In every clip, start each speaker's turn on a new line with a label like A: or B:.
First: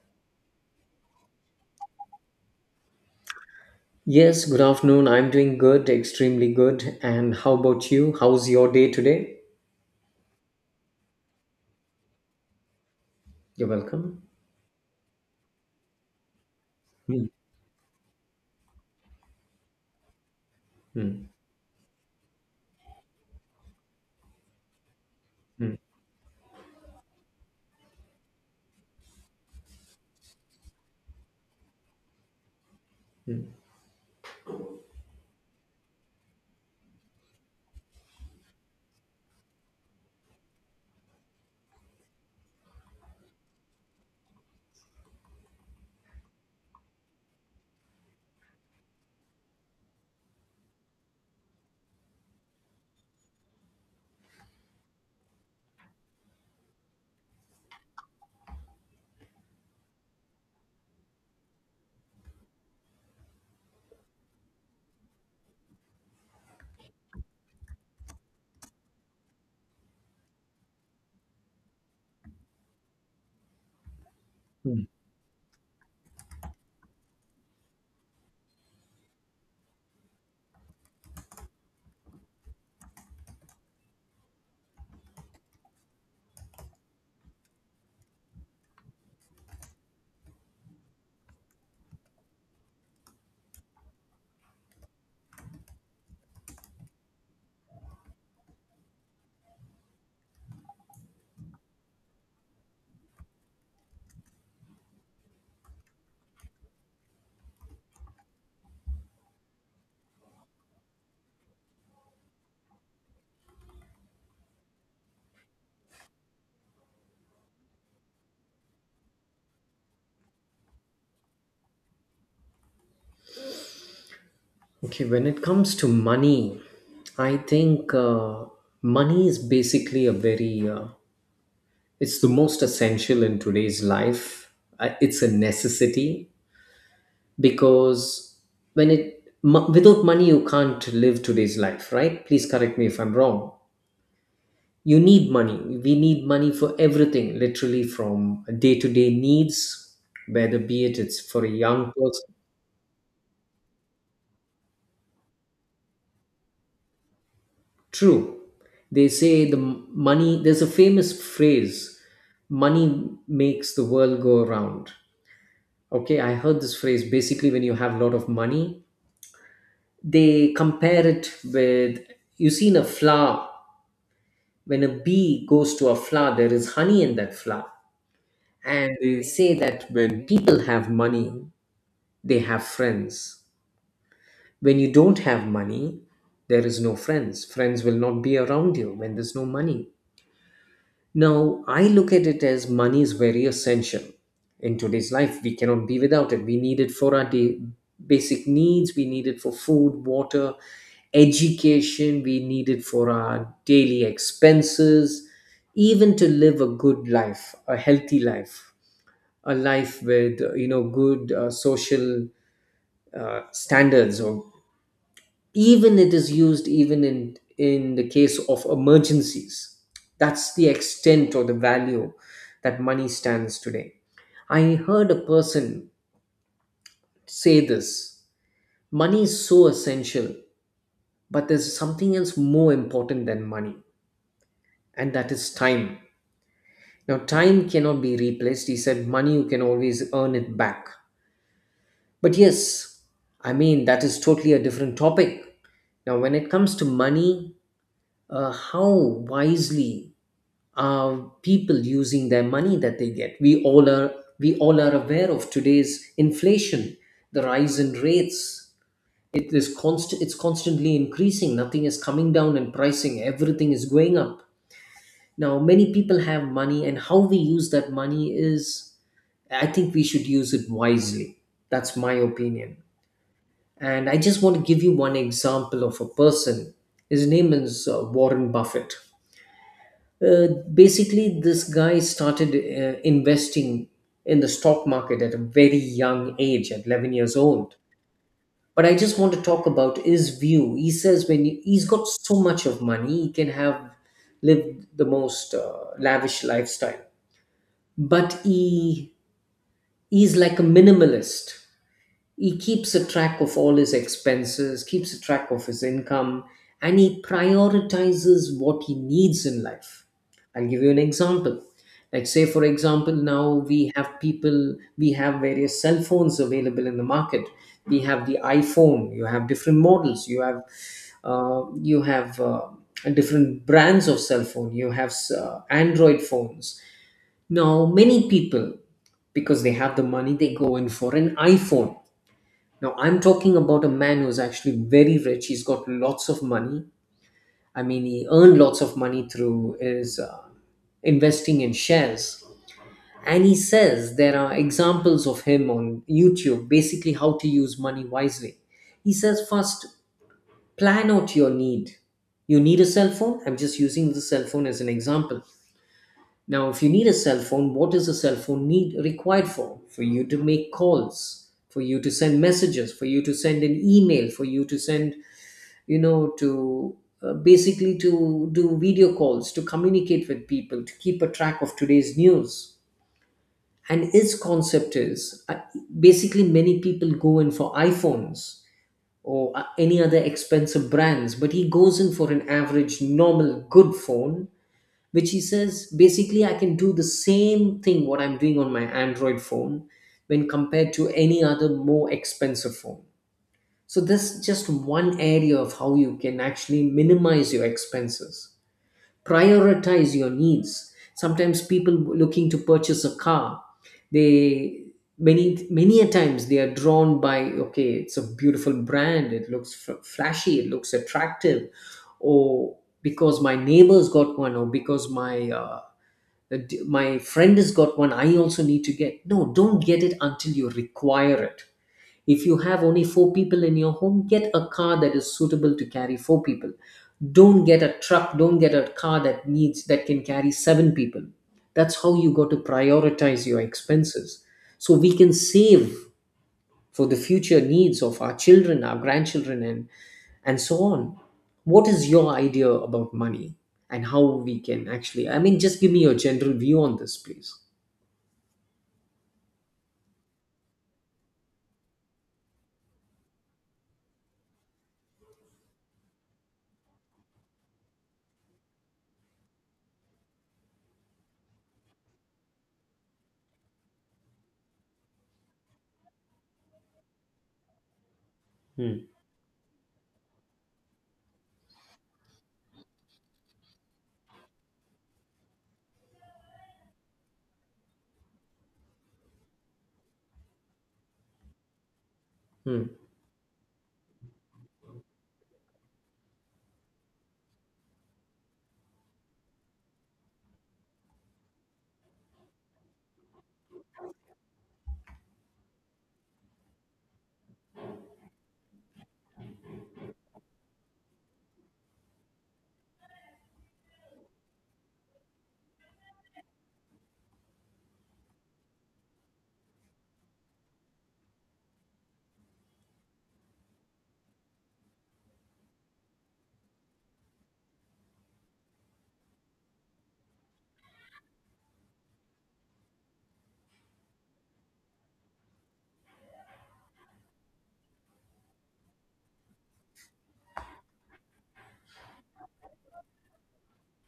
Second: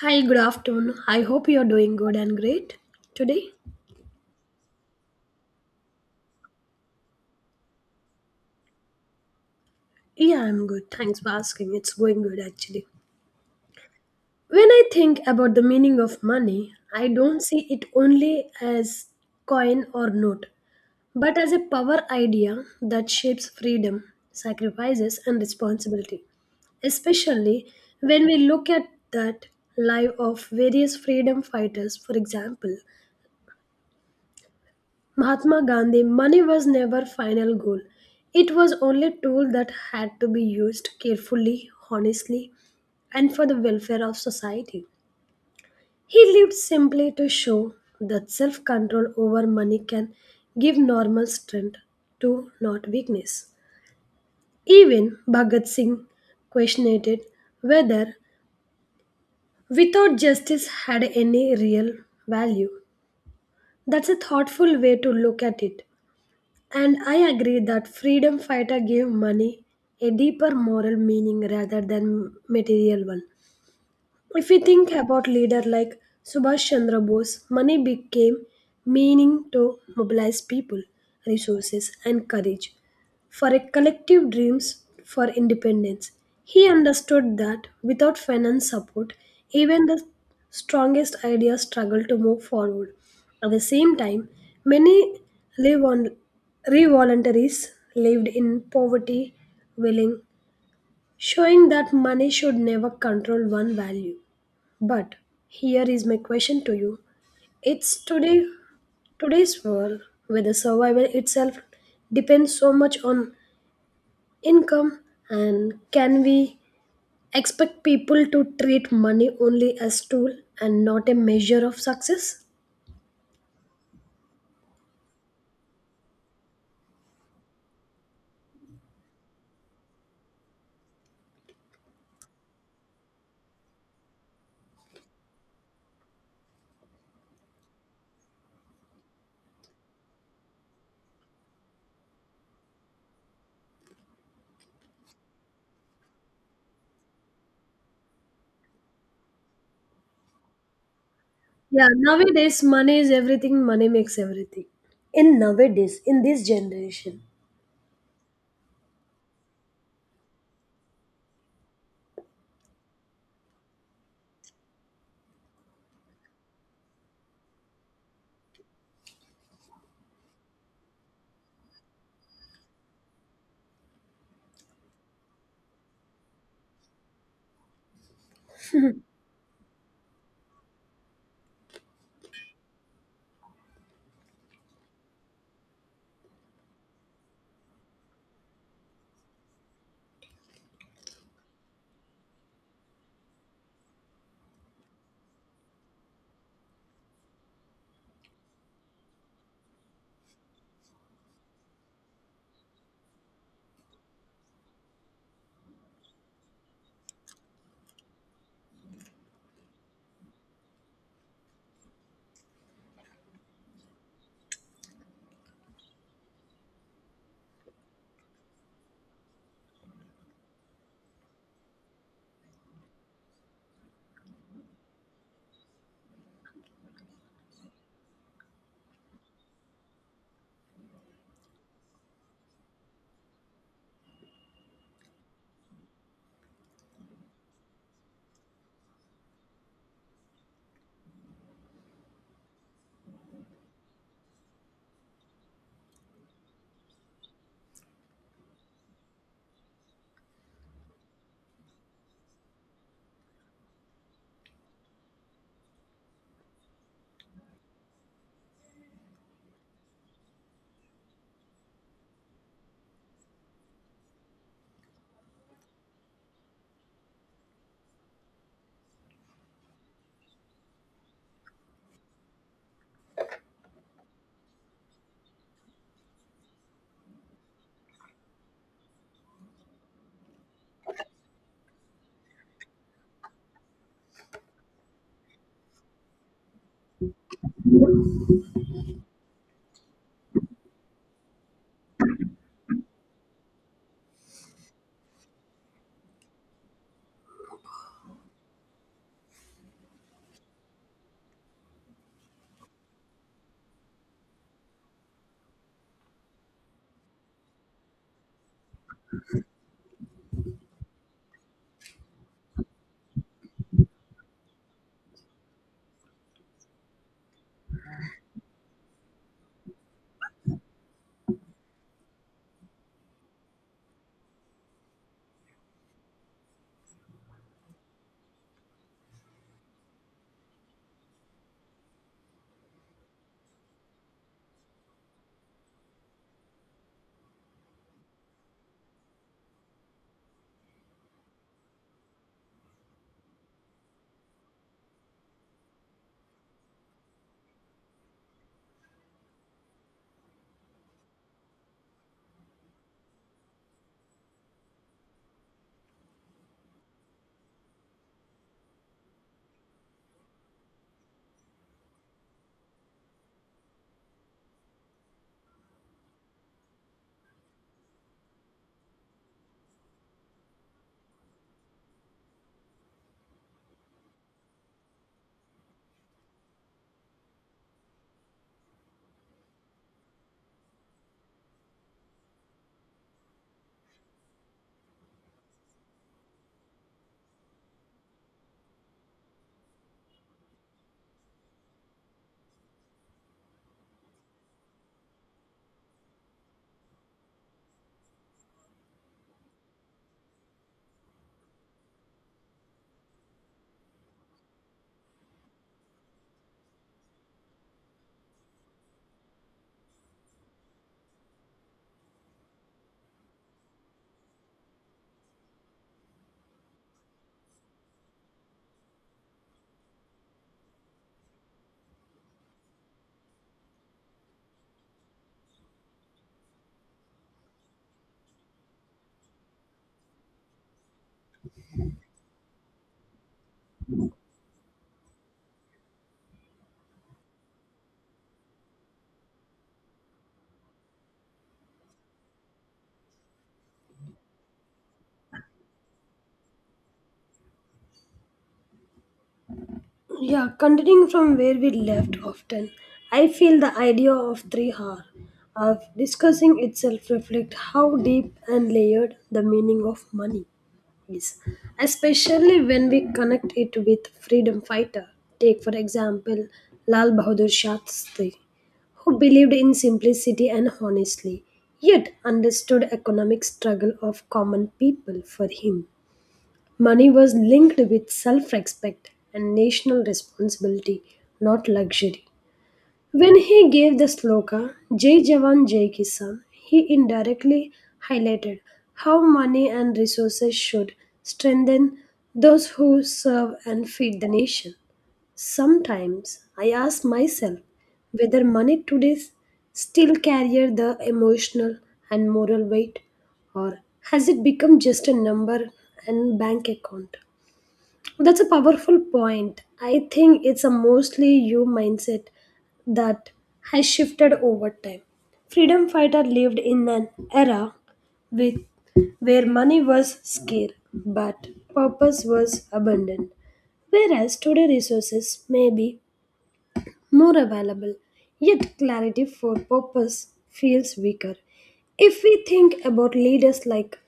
A: Hi, good afternoon. I hope you're doing good and great today.
B: Yes, good afternoon. I'm doing good, extremely good. And how about you? How's your day today?
A: Yeah, I'm good. Thanks for asking. It's going good actually.
B: You're welcome.
A: When I think about the meaning of money, I
B: Hmm,
A: don't see it only as coin or note,
B: hmm,
A: but as a power idea that shapes freedom, sacrifices, and
B: hmm,
A: responsibility. Especially when we look at that life of various freedom fighters, for example,
B: hmm,
A: Mahatma Gandhi, money was never final goal. It was only a tool that had to be used carefully, honestly, and for the welfare of society. He lived simply to show that self control over money can give normal strength to not weakness. Even Bhagat Singh questioned it whether without justice had any real value. That's a thoughtful way to look at it. And I agree that freedom fighter gave money a deeper moral meaning rather than material one. If we
B: hmm.
A: think about leader like Subhash Chandra Bose, money became meaning to mobilize people, resources and courage for a collective dreams for independence. He understood that without finance support, even the strongest ideas struggle to move forward. At the same time, many live on revoluntaries lived in poverty, willing, showing that money should never control one value. But here is my question to you. It's today's world where the survival itself depends so much on income and can we expect people to treat money only as tool and not a measure of success?
B: Okay, when it comes to money, I think money is basically it's the most essential in today's life. It's a necessity because without money, you can't live today's life, right? Please correct me if I'm wrong. You need money We need money for everything, literally, from day-to-day needs, whether be it's for a
A: Yeah,
B: young person.
A: nowadays money is everything, money makes everything. In nowadays, in this generation,
B: True. They say money, there's a famous phrase: money makes the world go around. Okay, I heard this phrase. Basically, when you have a lot of money, they compare it with, you seen a flower? When a bee goes to a flower, there is honey in that flower. And they say that when people have money, they have friends. When you don't have money, there is no friends. Friends will not be around you when there's no money. Now I look at it as money is very essential. In today's life, we cannot be without it. We need it for our basic needs. We need it for food, water, education. We need it for our daily expenses, even to live a good life, a healthy life, a life with good social standards, or even it is used, even in the case of emergencies. That's the extent or the value that money stands today. I heard a person say this: money is so essential, but there's something else more important than money, and that is time. Now time cannot be replaced, he said. Money you can always earn it back. But yes, I mean, that is totally a different topic. Now, when it comes to money, how wisely people using their money that they get. We all are aware of today's inflation, the rise in rates. It is constant. It's constantly increasing. Nothing is coming down in pricing. Everything is going up. Now, many people have money, and how we use that money is, I think we should use it wisely. That's my opinion. And I just want to give you one example of a person. His name is Warren Buffett. Uh, Basically, this guy started investing in the stock market at a very young age, at 11 years old. But I just want to talk about his view. He says, he's got so much of money, he can have lived the most lavish lifestyle. But he's like a minimalist. He keeps a track of all his expenses, keeps a track of his income, and he prioritizes what he needs in life. I'll give you an example. Like, say, for example, now we have people, we have various cell phones available in the market. We have the iPhone, you have different models, you have uh, you have uh, different brands of cell phone, you have Android phones. Now, many people, because they have the money, they go in for an iPhone. Now, I'm talking about a man who's actually very rich. He's got lots of money. I mean, he earned lots of money through his investing in shares. And he says there are examples of him on YouTube, basically how to use money wisely. He says, first, plan out your need. You need a cell phone? I'm just using the cell phone as an example. Now, if you need a cell phone, what is a cell phone need required for? For you to make calls, for you to send messages, for you to send an email, for you to send, you know, to basically to do video calls, to communicate with people, to keep a track of today's news. And its concept is basically many people go in for iPhones or any other expensive brands, but he goes in for an average, normal, good phone, which he says, basically I can do the same thing what I'm doing on my Android phone when compared to any other more expensive phone. So that's just one area of how you can actually minimize your expenses. Prioritize your needs. Sometimes people looking to purchase a car, they many a times they are drawn by, okay, it's a beautiful brand, it looks flashy, it looks attractive, or because my neighbors got one, or because my my friend has got one, I also need to get. No, don't get it until you require it. If you have only four people in your home, get a car that is suitable to carry four people. Don't get a truck, don't get a car that can carry seven people. That's how you got to prioritize your expenses, so we can save for the future needs of our children, our grandchildren, and so on. What is your idea about money, and how we can actually? I mean, just give me your general view on this, please.
A: yeah, continuing from where we left often, I feel the idea of three R of discussing itself reflect how deep and layered the meaning of money is, especially when we connect it with freedom fighter. Take for example Lal Bahadur Shastri,
B: Hmm.
A: who believed in simplicity and honestly, yet understood economic struggle of common people for him. Money was linked with self respect and national responsibility, not luxury.
B: Hmm.
A: When he gave the sloka, Jai Jawan Jai Kisan, he indirectly highlighted how money and resources should strengthen those who serve and feed the nation. Sometimes I ask myself whether money today still carries the emotional and moral weight, or has it become just a number and bank account? That's a powerful point. I think it's a mostly you mindset that has shifted over time. Freedom fighter lived in an era with where money was scarce but purpose was abundant. Whereas today resources may be more available, yet clarity for purpose feels weaker. If we think about leaders like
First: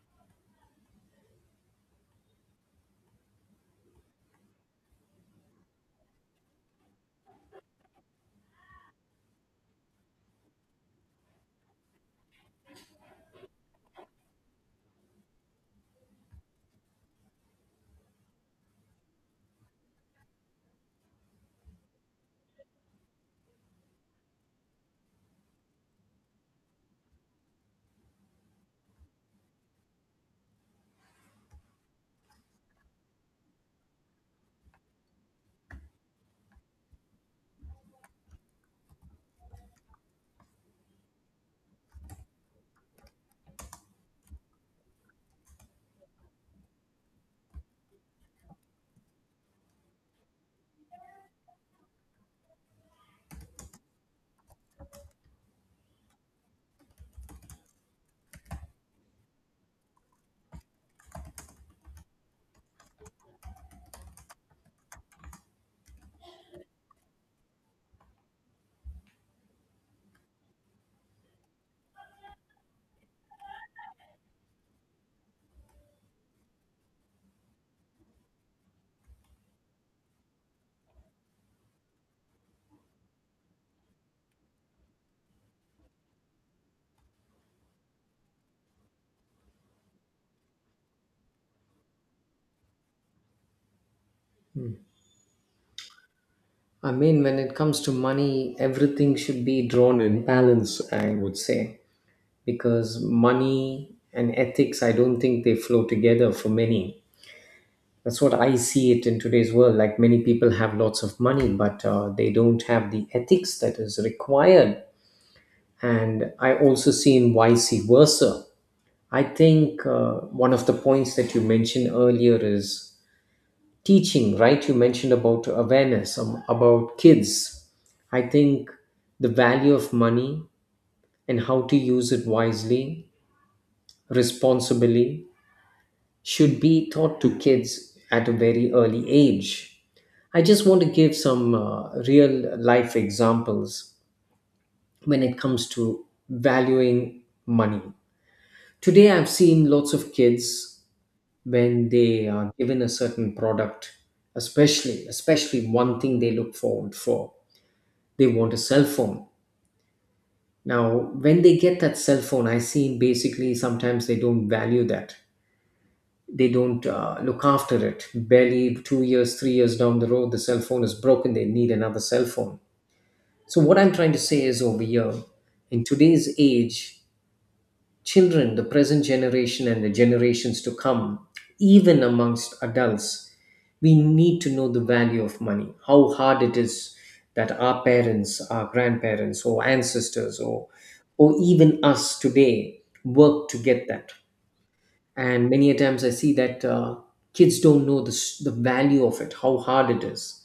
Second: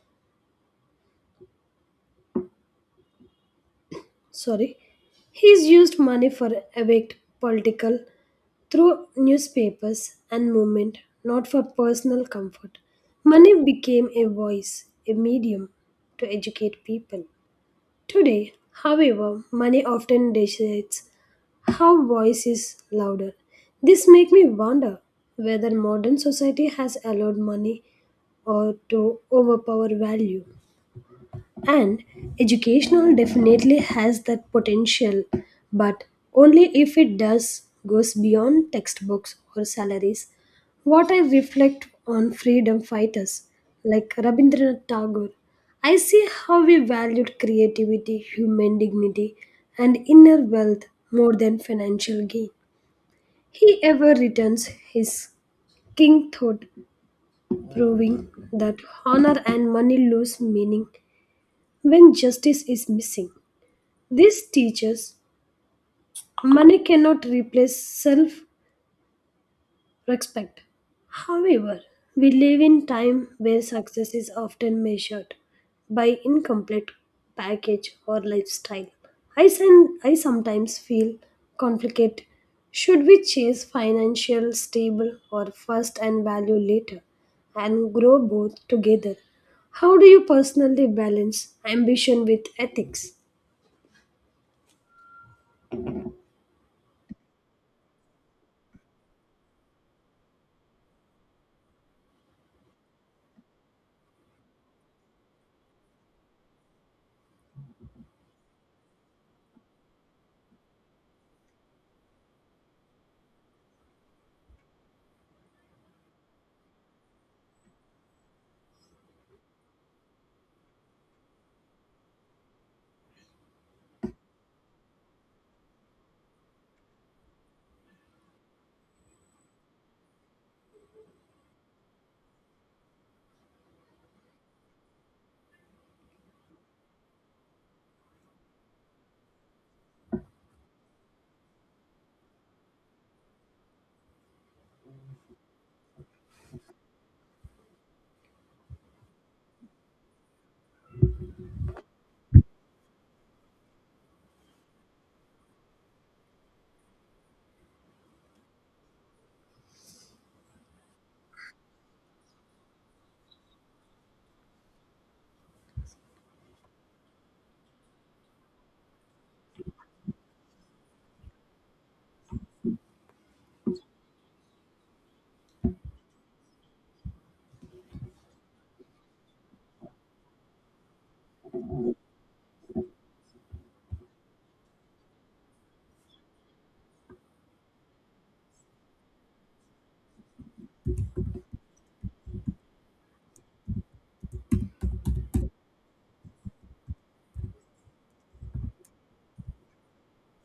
A: sorry he's used money for awake political through newspapers and movement not for personal comfort, money became a voice, a medium to educate people today. However, money often decides how voice is louder. This makes me wonder whether modern society has allowed money or to overpower value, and educational definitely has that potential, but only if it does goes beyond textbooks or salaries. What I reflect on freedom fighters like Rabindranath Tagore, I see how we valued creativity, human dignity, and inner wealth more than financial gain. He ever returns his king thought, proving that honor and money lose meaning when justice is missing. This teaches money cannot replace self respect. However, we live in time where success is often measured by incomplete package or lifestyle. I sometimes feel conflicted. Should we chase financial stable or first and value later and grow both together? How do you personally balance ambition with ethics?
B: I mean, when it comes to money, everything should be drawn in balance, I would say, because money and ethics, I don't think they flow together for many. That's what I see it in today's world. Like, many people have lots of money, but they don't have the ethics that is required. And I also see in vice versa. I think one of the points that you mentioned earlier is teaching, right? You mentioned about awareness about kids. I think the value of money and how to use it wisely, responsibly, should be taught to kids at a very early age. I just want to give some real life examples when it comes to valuing money. Today, I've seen lots of kids when they are given a certain product, especially one thing they look forward for: they want a cell phone. Now when they get that cell phone, I see basically sometimes they don't value that. They don't look after it. Barely 2 years 3 years down the road, the cell phone is broken, they need another cell phone. So what I'm trying to say is, over here in today's age, children, the present generation and the generations to come, even amongst adults, we need to know the value of money, how hard it is, that our parents, our grandparents, or ancestors, or even us today work to get that. And many a times I see that kids don't know the value of it, how hard it is.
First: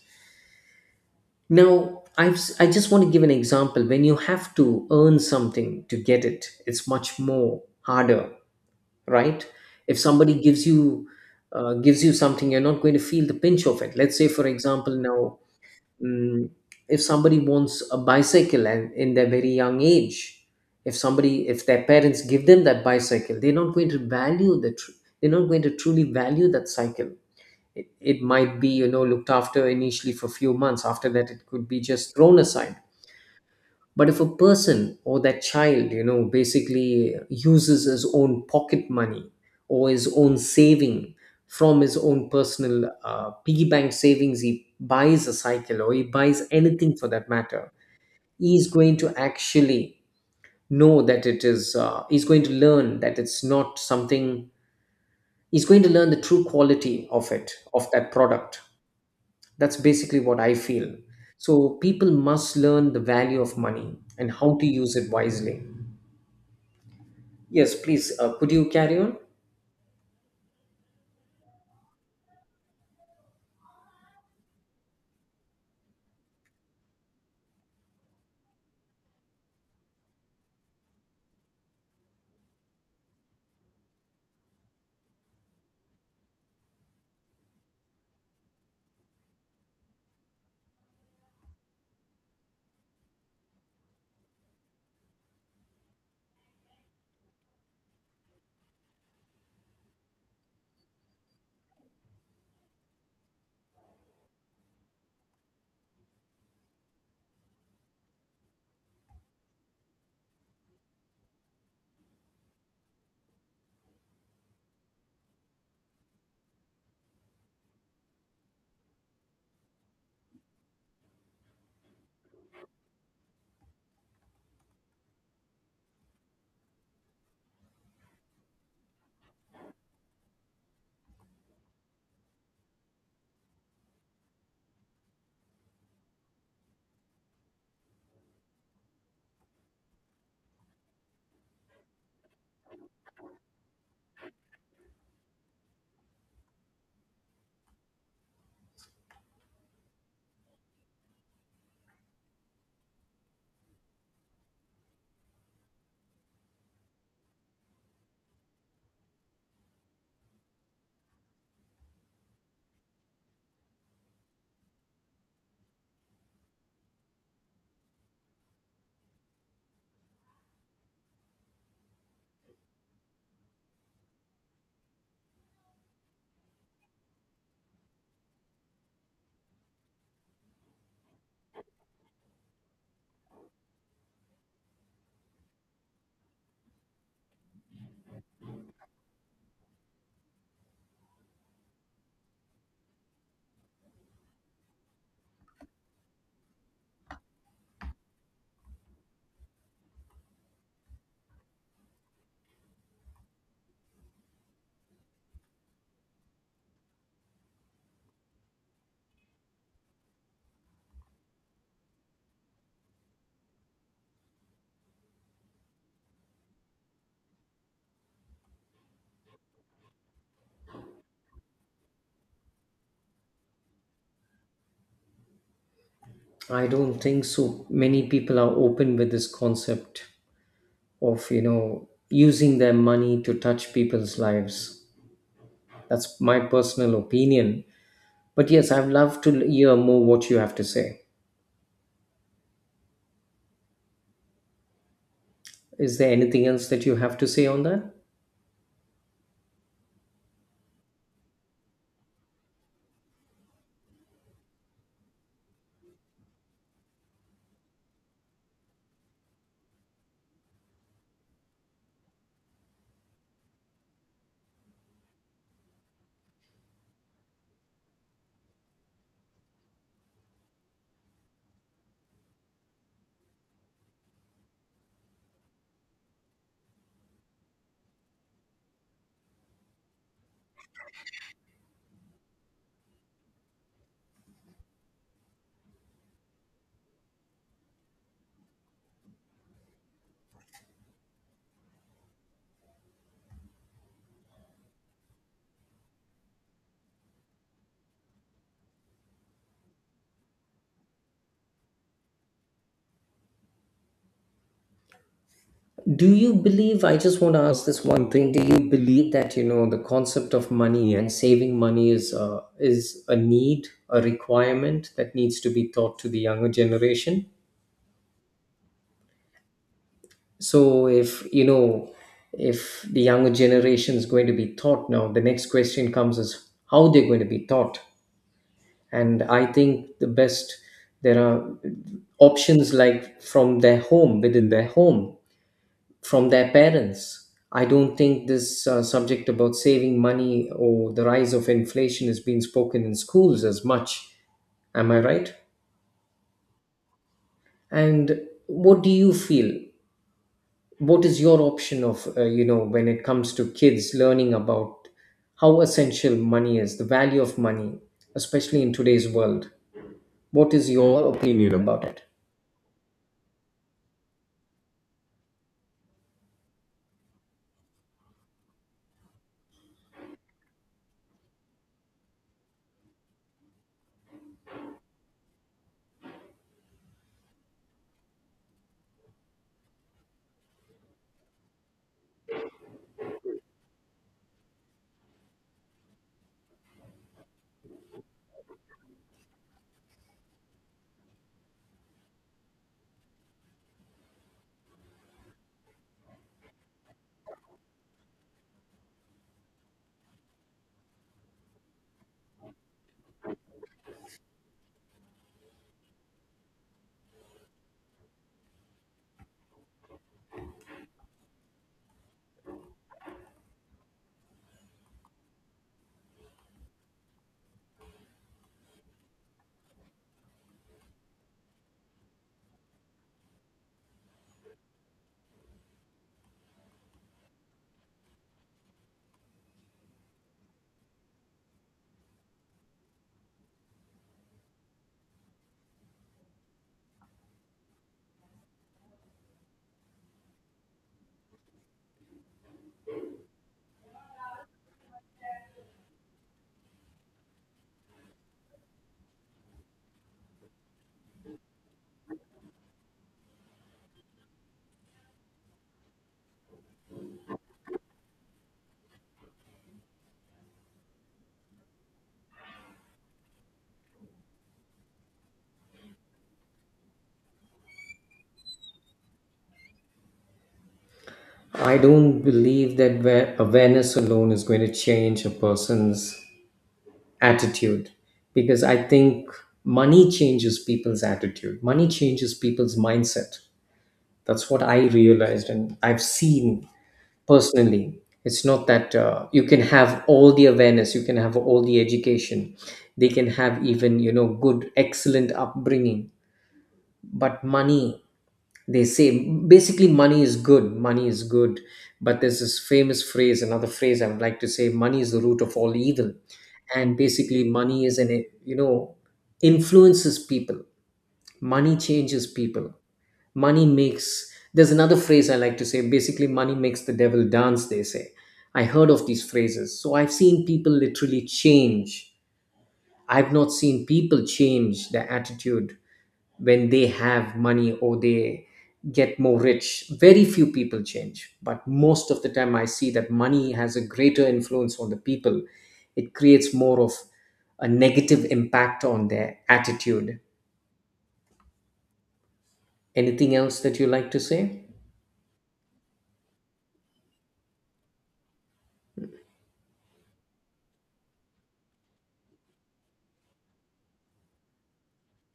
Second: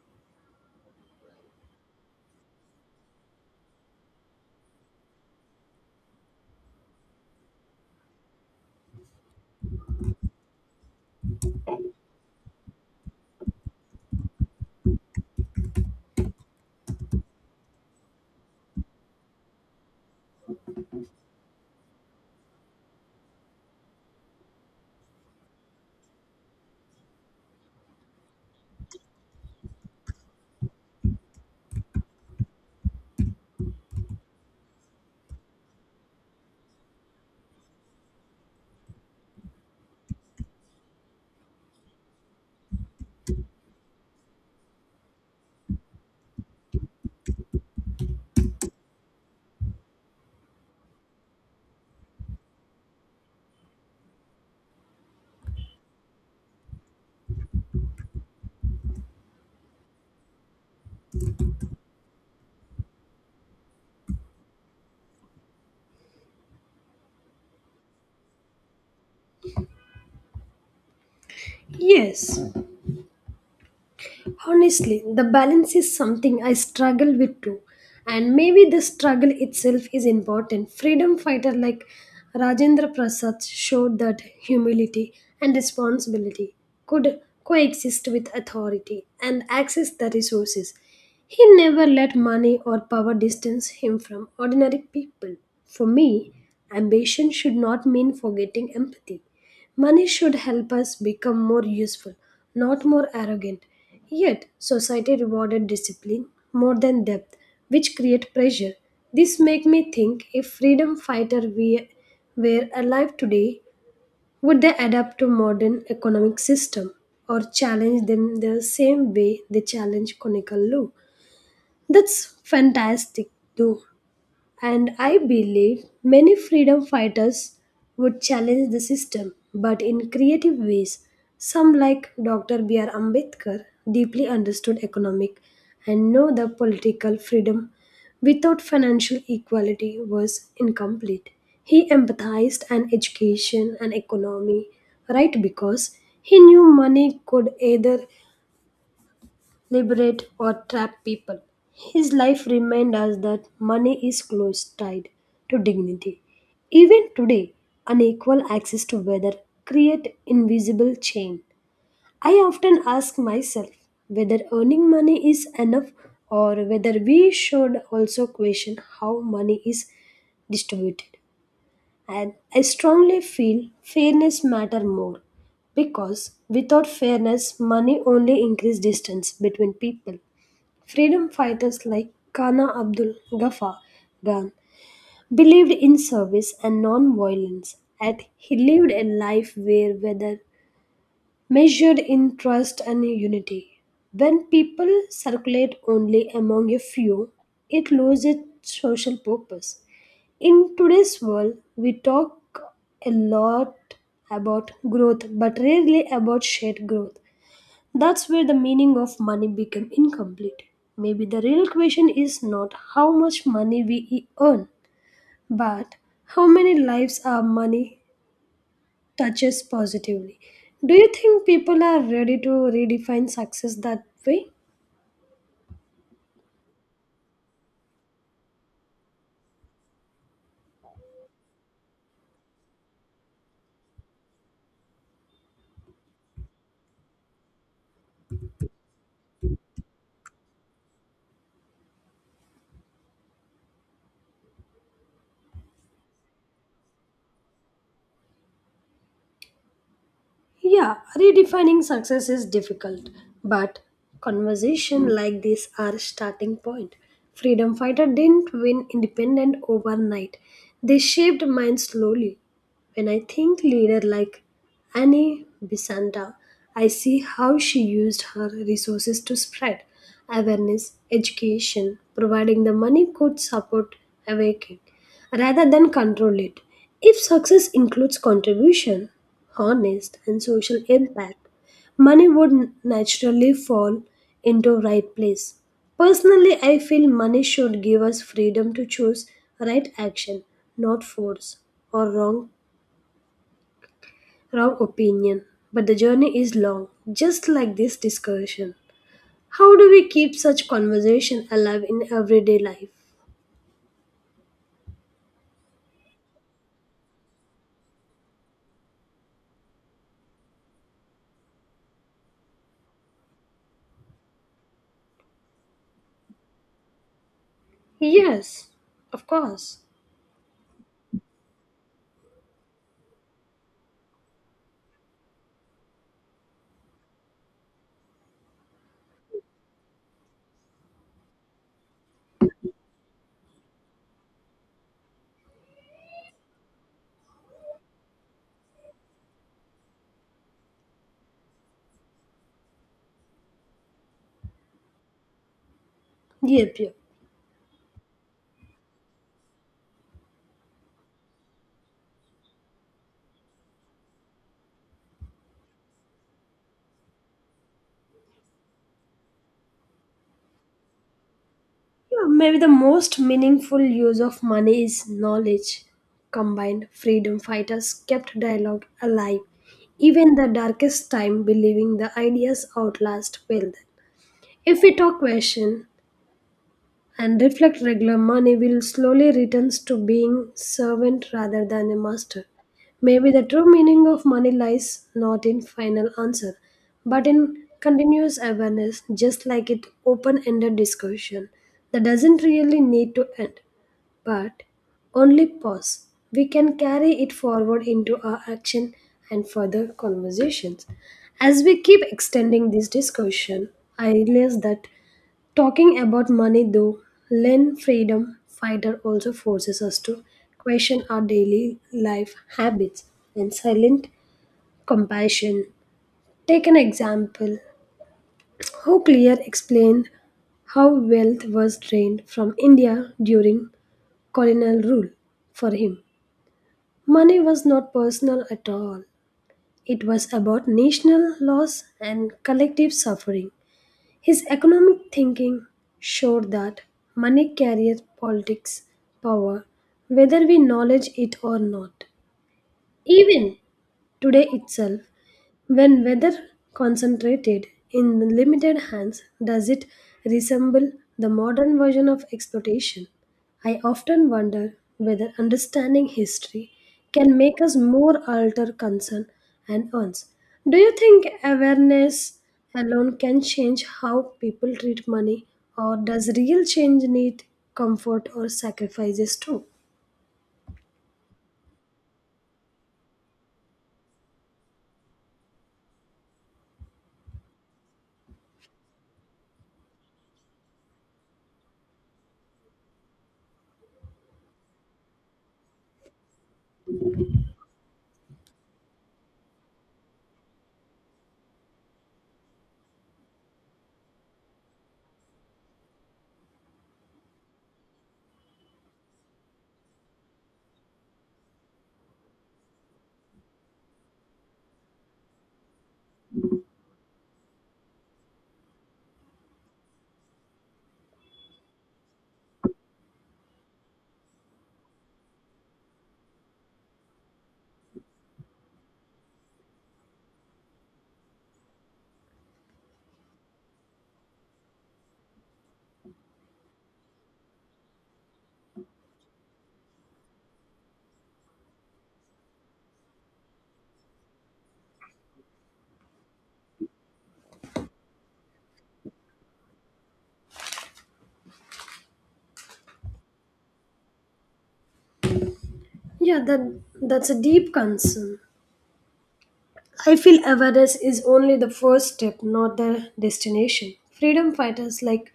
B: Now I just want to give an example: when you have to earn something to get it, it's much more harder, right? If somebody gives you something, you're not going to feel the pinch of it. Let's say, for example, now mm, if somebody wants a bicycle, and in their very young age, if their parents give them that bicycle, they're not going to value the tr- they're not going to truly value that cycle. It might be, you know, looked after initially for a few months. After that, it could be just thrown aside. But if a person, or that child, you know, basically uses his own pocket money, or his own saving, from his own personal piggy bank savings, he buys a cycle, or he buys anything for that matter, he is going to actually know that it is he's going to learn that it's not something he's going to learn the true quality of it, of that product. That's basically what I feel. So people must learn the value of money and how to use it wisely. Yes, please. Could you carry on?
A: Yes, honestly, the balance is something I struggle with too. And maybe the struggle itself is important. Freedom fighter like Rajendra Prasad showed that humility and responsibility could coexist with authority and access the resources. He never let money or power distance him from ordinary people. For me, ambition should not mean forgetting empathy. Money should help us become more useful, not more arrogant. Yet, society rewarded discipline more than depth, which create pressure. This make me think if freedom fighter we were alive today, would they adapt to modern economic system or challenge them the same way they challenge conical law? That's fantastic, though. And I believe many freedom fighters would challenge the system, but in creative ways. Some, like Dr. B.R. Ambedkar, deeply understood economic and know the political freedom without financial equality was incomplete. He empathized an education and economy, right? Because he knew money could either liberate, or trap people. His life reminds us that money is close tied to dignity. Even today, unequal access to weather create invisible chain. I often ask myself whether earning money is enough or whether we should also question how money is distributed. And I strongly feel fairness matter more because without fairness money only increase distance between people. Freedom fighters like Kana Abdul Ghaffar Khan believed in service and non-violence, and he lived a life where whether measured in trust and unity. When people circulate only among a few, it loses its social purpose. In today's world, we talk a lot about growth, but rarely about shared growth. That's where the meaning of money became incomplete. Maybe the real question is not how much money we earn, but how many lives our money touches positively. Do you think people are ready to redefine success that way?
B: I don't think so. Many people are open with this concept of, using their money to touch people's lives. That's my personal opinion. But yes, I'd love to hear more what you have to say. Is there anything else that you have to say on that?
A: Yeah, redefining success is difficult, but conversation like this are a starting point. Freedom fighter didn't win independent overnight. They shaped mine slowly. When I think leader like Annie Besanta, I see how she used her resources to spread awareness, education, providing the money could support awaken rather than control it. If success includes contribution, honest, and social impact, money would naturally fall into right place. Personally, I feel money should give us freedom to choose right action, not force or wrong opinion. But the journey is long, just like this discussion. How do we keep such conversation alive in everyday life?
B: Do you believe, I just want to ask this one thing, do you believe that, you know, the concept of money and saving money is a need, a requirement that needs to be taught to the younger generation?
A: Yes, of course.
B: So if you know, if the younger generation is going to be taught now, the next question comes is how they're going to be taught. And I think the best, there are options like from their home, within their home, from their parents. I don't think this subject about saving money or the rise of inflation is being spoken in schools as much. Am I right?
A: Yep, yep.
B: And what do you feel? What is your option of you know, when it comes to kids learning about how essential money is, the value of money, especially in today's world, what is your opinion about it?
A: Yeah, maybe the most meaningful use of money is knowledge combined. Freedom fighters kept dialogue alive. Even the darkest time, believing the ideas outlast will. If we talk question, and reflect regular money will slowly returns to being servant rather than a master. Maybe the true meaning of money lies not in final answer, but in continuous awareness, just like it open-ended discussion that doesn't really need to end, but only pause. We can carry it forward into our action and further conversations. As we keep extending this discussion, I realize that talking about money though, Lynn Freedom Fighter also forces us to question our daily life habits and silent compassion. Take an example. How clear explained how wealth was drained from India during colonial rule for him. Money was not personal at all. It was about national loss and collective suffering. His economic thinking showed that money carries politics power whether we acknowledge it or not. Even today itself, when weather concentrated in limited hands, does it resemble the modern version of exploitation? I often wonder whether understanding history can make us more alter concern and earns. Do you think awareness alone can change how people treat money, or does real change need comfort or sacrifices too?
B: I don't believe that awareness alone is going to change a person's attitude, because I think money changes people's attitude, money changes people's mindset. That's what I realized, and I've seen personally. It's not that you can have all the awareness, you can have all the education, they can have even, good, excellent upbringing. But money, they say, basically, money is good, money is good. But there's this famous phrase, another phrase I would like to say: money is the root of all evil. And basically, money is an, you know, influences people, money changes people, money makes there's another phrase I like to say: basically, money makes the devil dance, they say. I heard of these phrases, so I've seen people literally change. I've not seen people change their attitude when they have money, or they get more rich. Very few people change, but most of the time I see that money has a greater influence on the people. It creates more of a negative impact on their attitude. Anything else that you like to say?
A: Yeah, that's a deep concern. I feel awareness is only the first step, not the destination. Freedom fighters like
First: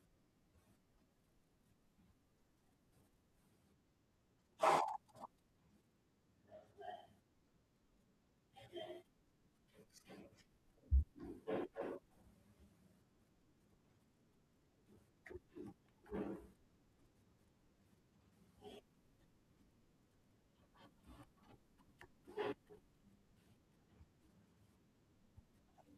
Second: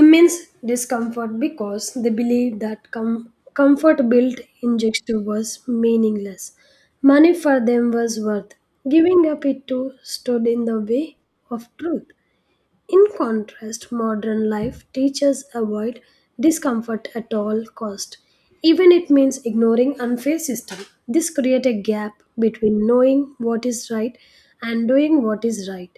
A: immense discomfort because they believe that comfort built in gesture was meaningless. Money for them was worth. Giving up it too stood in the way of truth. In contrast, modern life teaches avoid discomfort at all cost, even it means ignoring unfair system. This create a gap between knowing what is right and doing what is right.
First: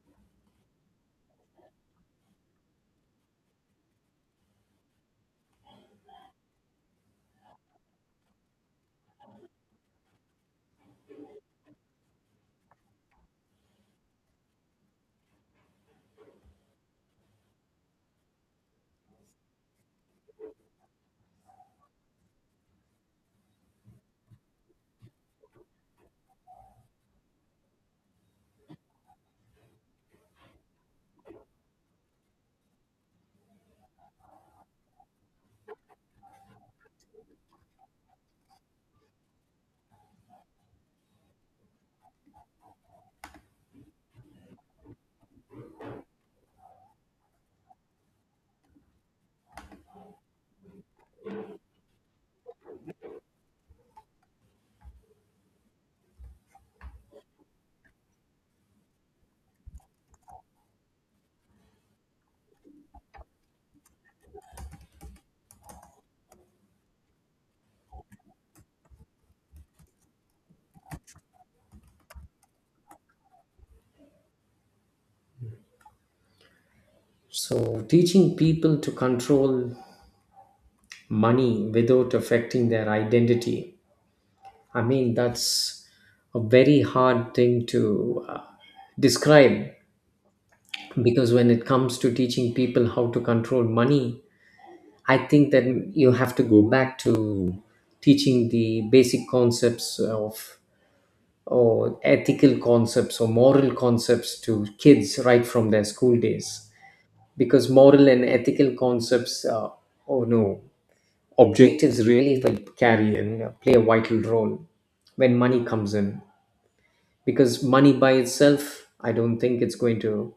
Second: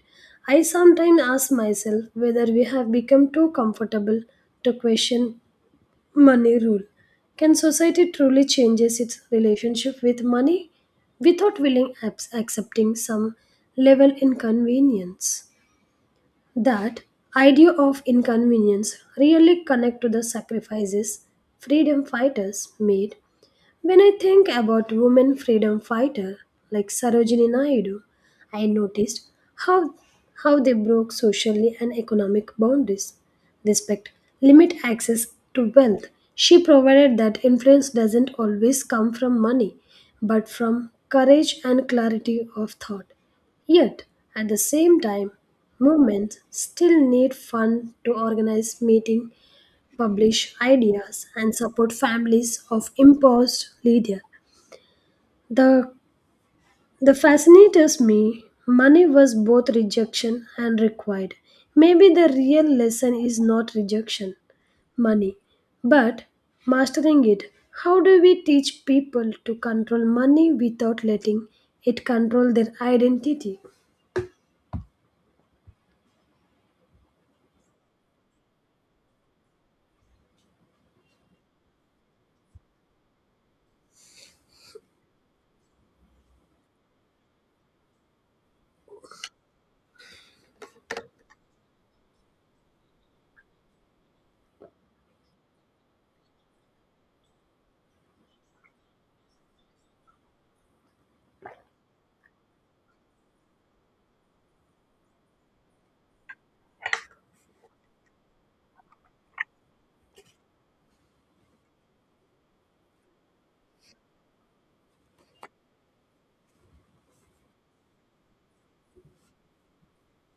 A: I sometimes ask myself whether we have become too comfortable to question money rule. Can society truly changes its relationship with money without willing accepting some level inconvenience? That idea of inconvenience really connect to the sacrifices freedom fighters made when I think about women freedom fighters like Sarojini Naidu, I noticed how, how they broke socially and economic boundaries. Respect, limit access to wealth. She provided that influence doesn't always come from money, but from courage and clarity of thought. Yet, at the same time, movements still need fund to organize meetings publish ideas and support families of imposed leader. The the fascinates me money was both rejection and required. Maybe the real lesson is not rejection, money, but mastering it. How do we teach people to control money without letting it control their identity?
B: So, teaching people to control money without affecting their identity, I mean, that's a very hard thing to describe, because when it comes to teaching people how to control money, I think that you have to go back to teaching the basic concepts of, or ethical concepts, or moral concepts, to kids right from their school days. Because moral and ethical concepts, oh no, objectives really like carry, and play a vital role when money comes in. Because money by itself, I don't think it's going to,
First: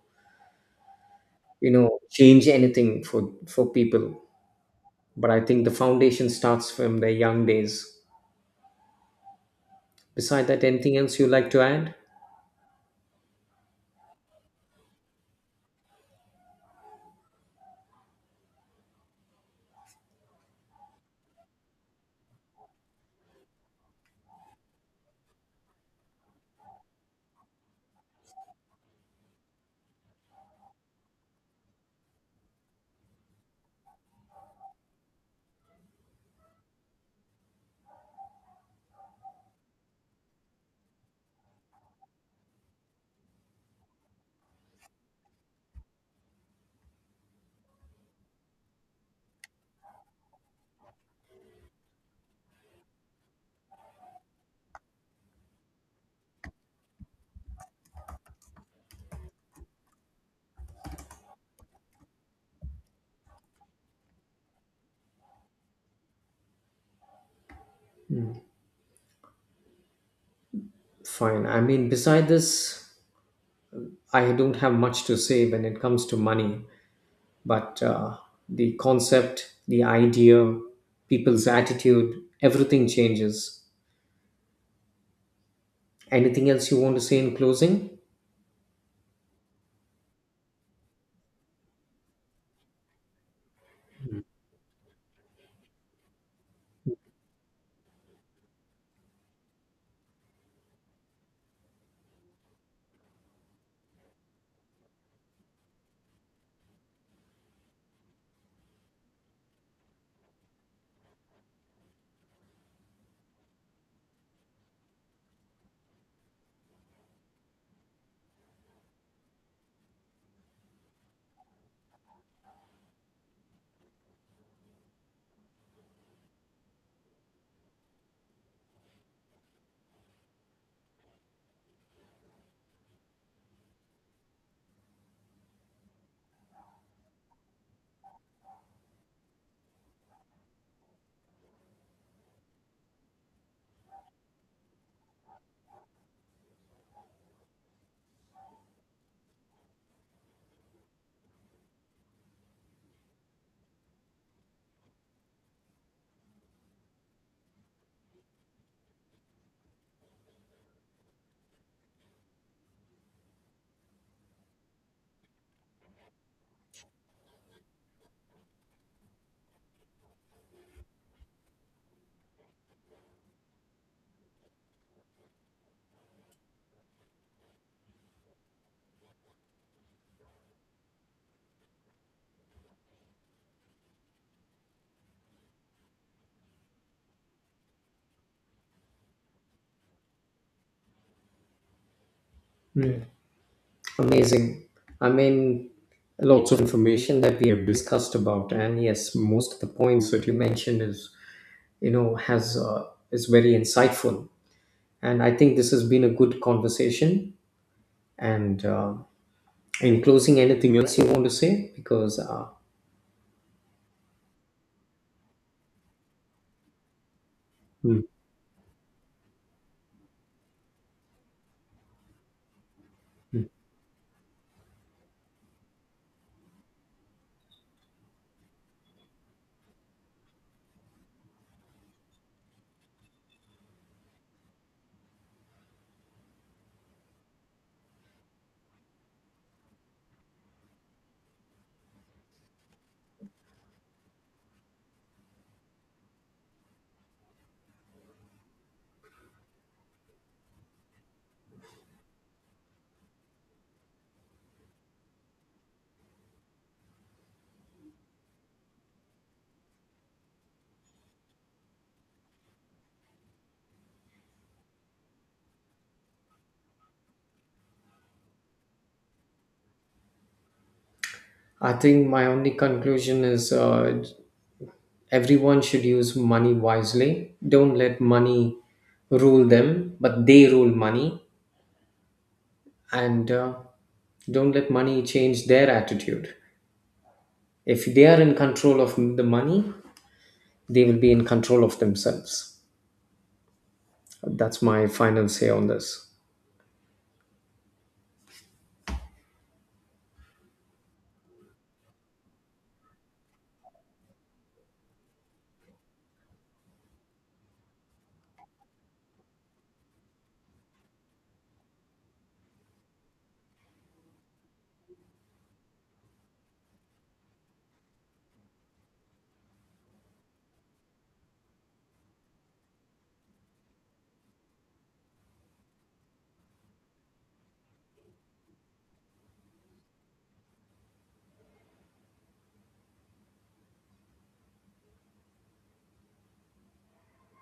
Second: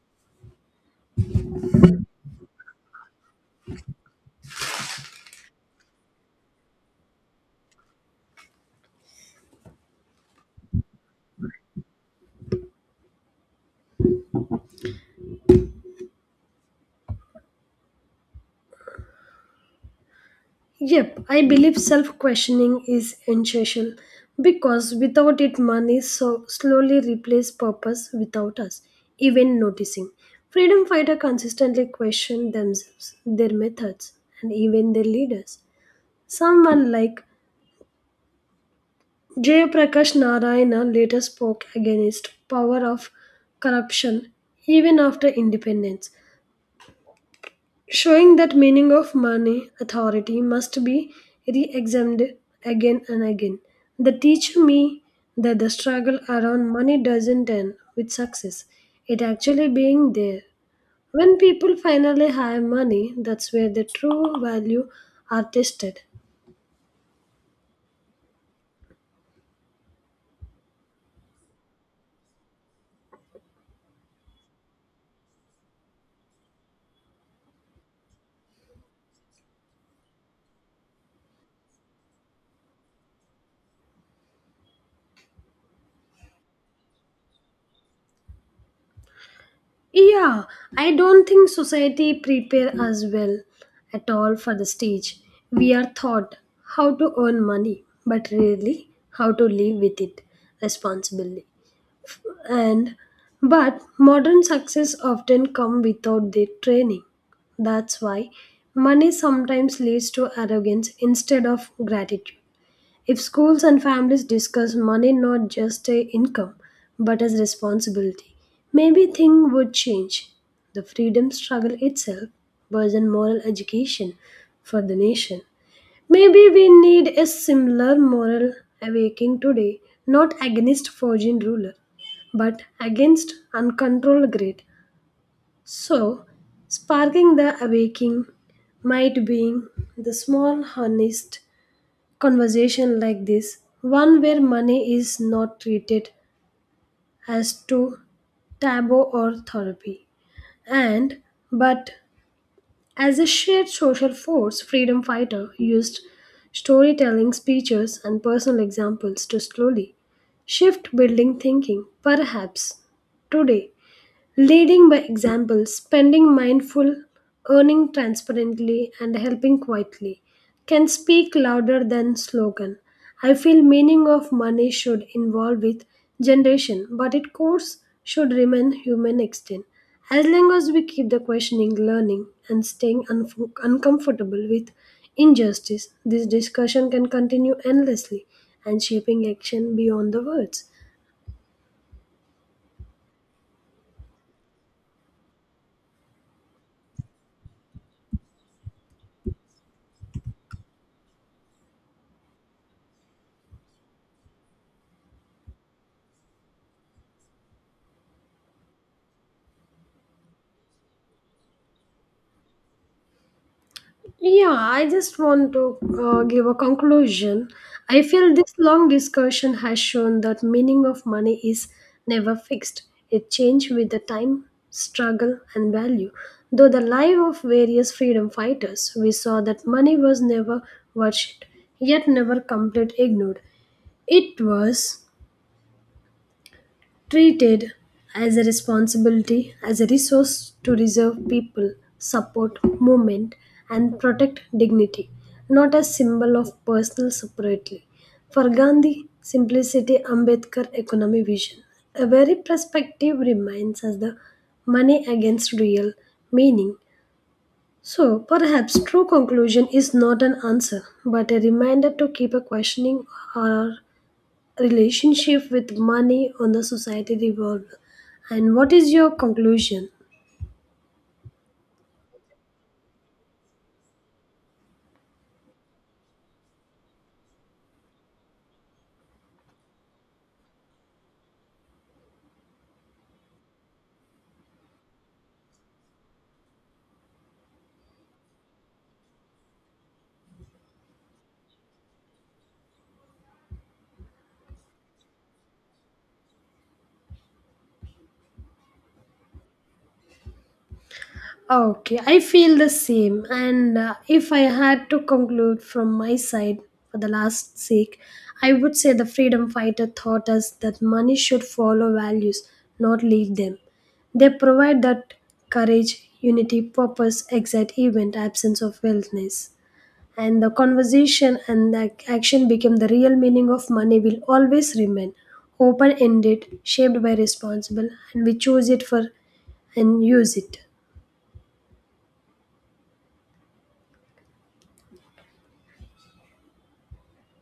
B: you know, change anything for people. But I think the foundation starts from their young days. Beside that, anything else you like to add?
A: Yep, I believe self questioning is essential because without it, money so slowly replaces purpose without us even noticing. Freedom fighters consistently question themselves, their methods, and even their leaders. Someone like Jayaprakash Narayana later spoke against power of corruption even after independence, showing that meaning of money authority must be re-examined again and again. They teach me that the struggle around money doesn't end with success. It actually being there. When people finally have money, that's where the true value are tested.
B: Fine, I mean, beside this, I don't have much to say when it comes to money, but the concept, the idea, people's attitude, everything changes. Anything else you want to say in closing?
A: Yeah, I don't think society prepare us well at all for the stage. We are taught how to earn money, but rarely how to live with it responsibly. And but modern success often come without the training. That's why money sometimes leads to arrogance instead of gratitude. If schools and families discuss money not just a income but as responsibility, maybe things would change. The freedom struggle itself was a moral education for the nation. Maybe we need a similar moral awakening today, not against forging ruler, but against uncontrolled greed. So, sparking the awakening might be the small, honest conversation like this, one where money is not treated as to taboo or therapy, and but as a shared social force, freedom fighter used storytelling, speeches, and personal examples to slowly shift building thinking. Perhaps today leading by example, spending mindful, earning transparently, and helping quietly can speak louder than slogan. I feel meaning of money should involve with generation, but its course should remain human extent. As long as we keep the questioning, learning, and staying uncomfortable with injustice, this discussion can continue endlessly and shaping action beyond the words.
B: Yeah. Amazing. I mean, lots of information that we have discussed about, and yes, most of the points that you mentioned is, you know, has is very insightful. And I think this has been a good conversation. And in closing, anything else you want to say? Because
A: Yeah, I just want to give a conclusion. I
B: mm,
A: feel this long discussion has shown that meaning of money is never fixed. It
B: mm.
A: changes with the time, struggle, and value. Though the life of various freedom fighters, we saw that money was never worshipped, yet never completely ignored. It was treated as a responsibility, as a resource to reserve people, support movement, and protect dignity, not as symbol of personal separately. For Gandhi, simplicity Ambedkar economy vision. A very perspective remains as the money against real meaning. So perhaps true conclusion is not an answer, but a reminder to keep a questioning or relationship with money on the society revolve and what is your conclusion.
B: I think my only conclusion is everyone should use money wisely. Don't let money rule them, but they rule money. And don't let money change their attitude. If they are in control of the money, they will be in control of themselves. That's my final say on this.
A: Okay, I feel the same, and if I had to conclude from my side for the last sake, I would say the freedom fighter taught us that money should follow values, not lead them. They provide that courage unity purpose exact event absence of wellness and the conversation and the action became the real meaning of money will always remain open ended shaped by responsible and we choose it for and use it.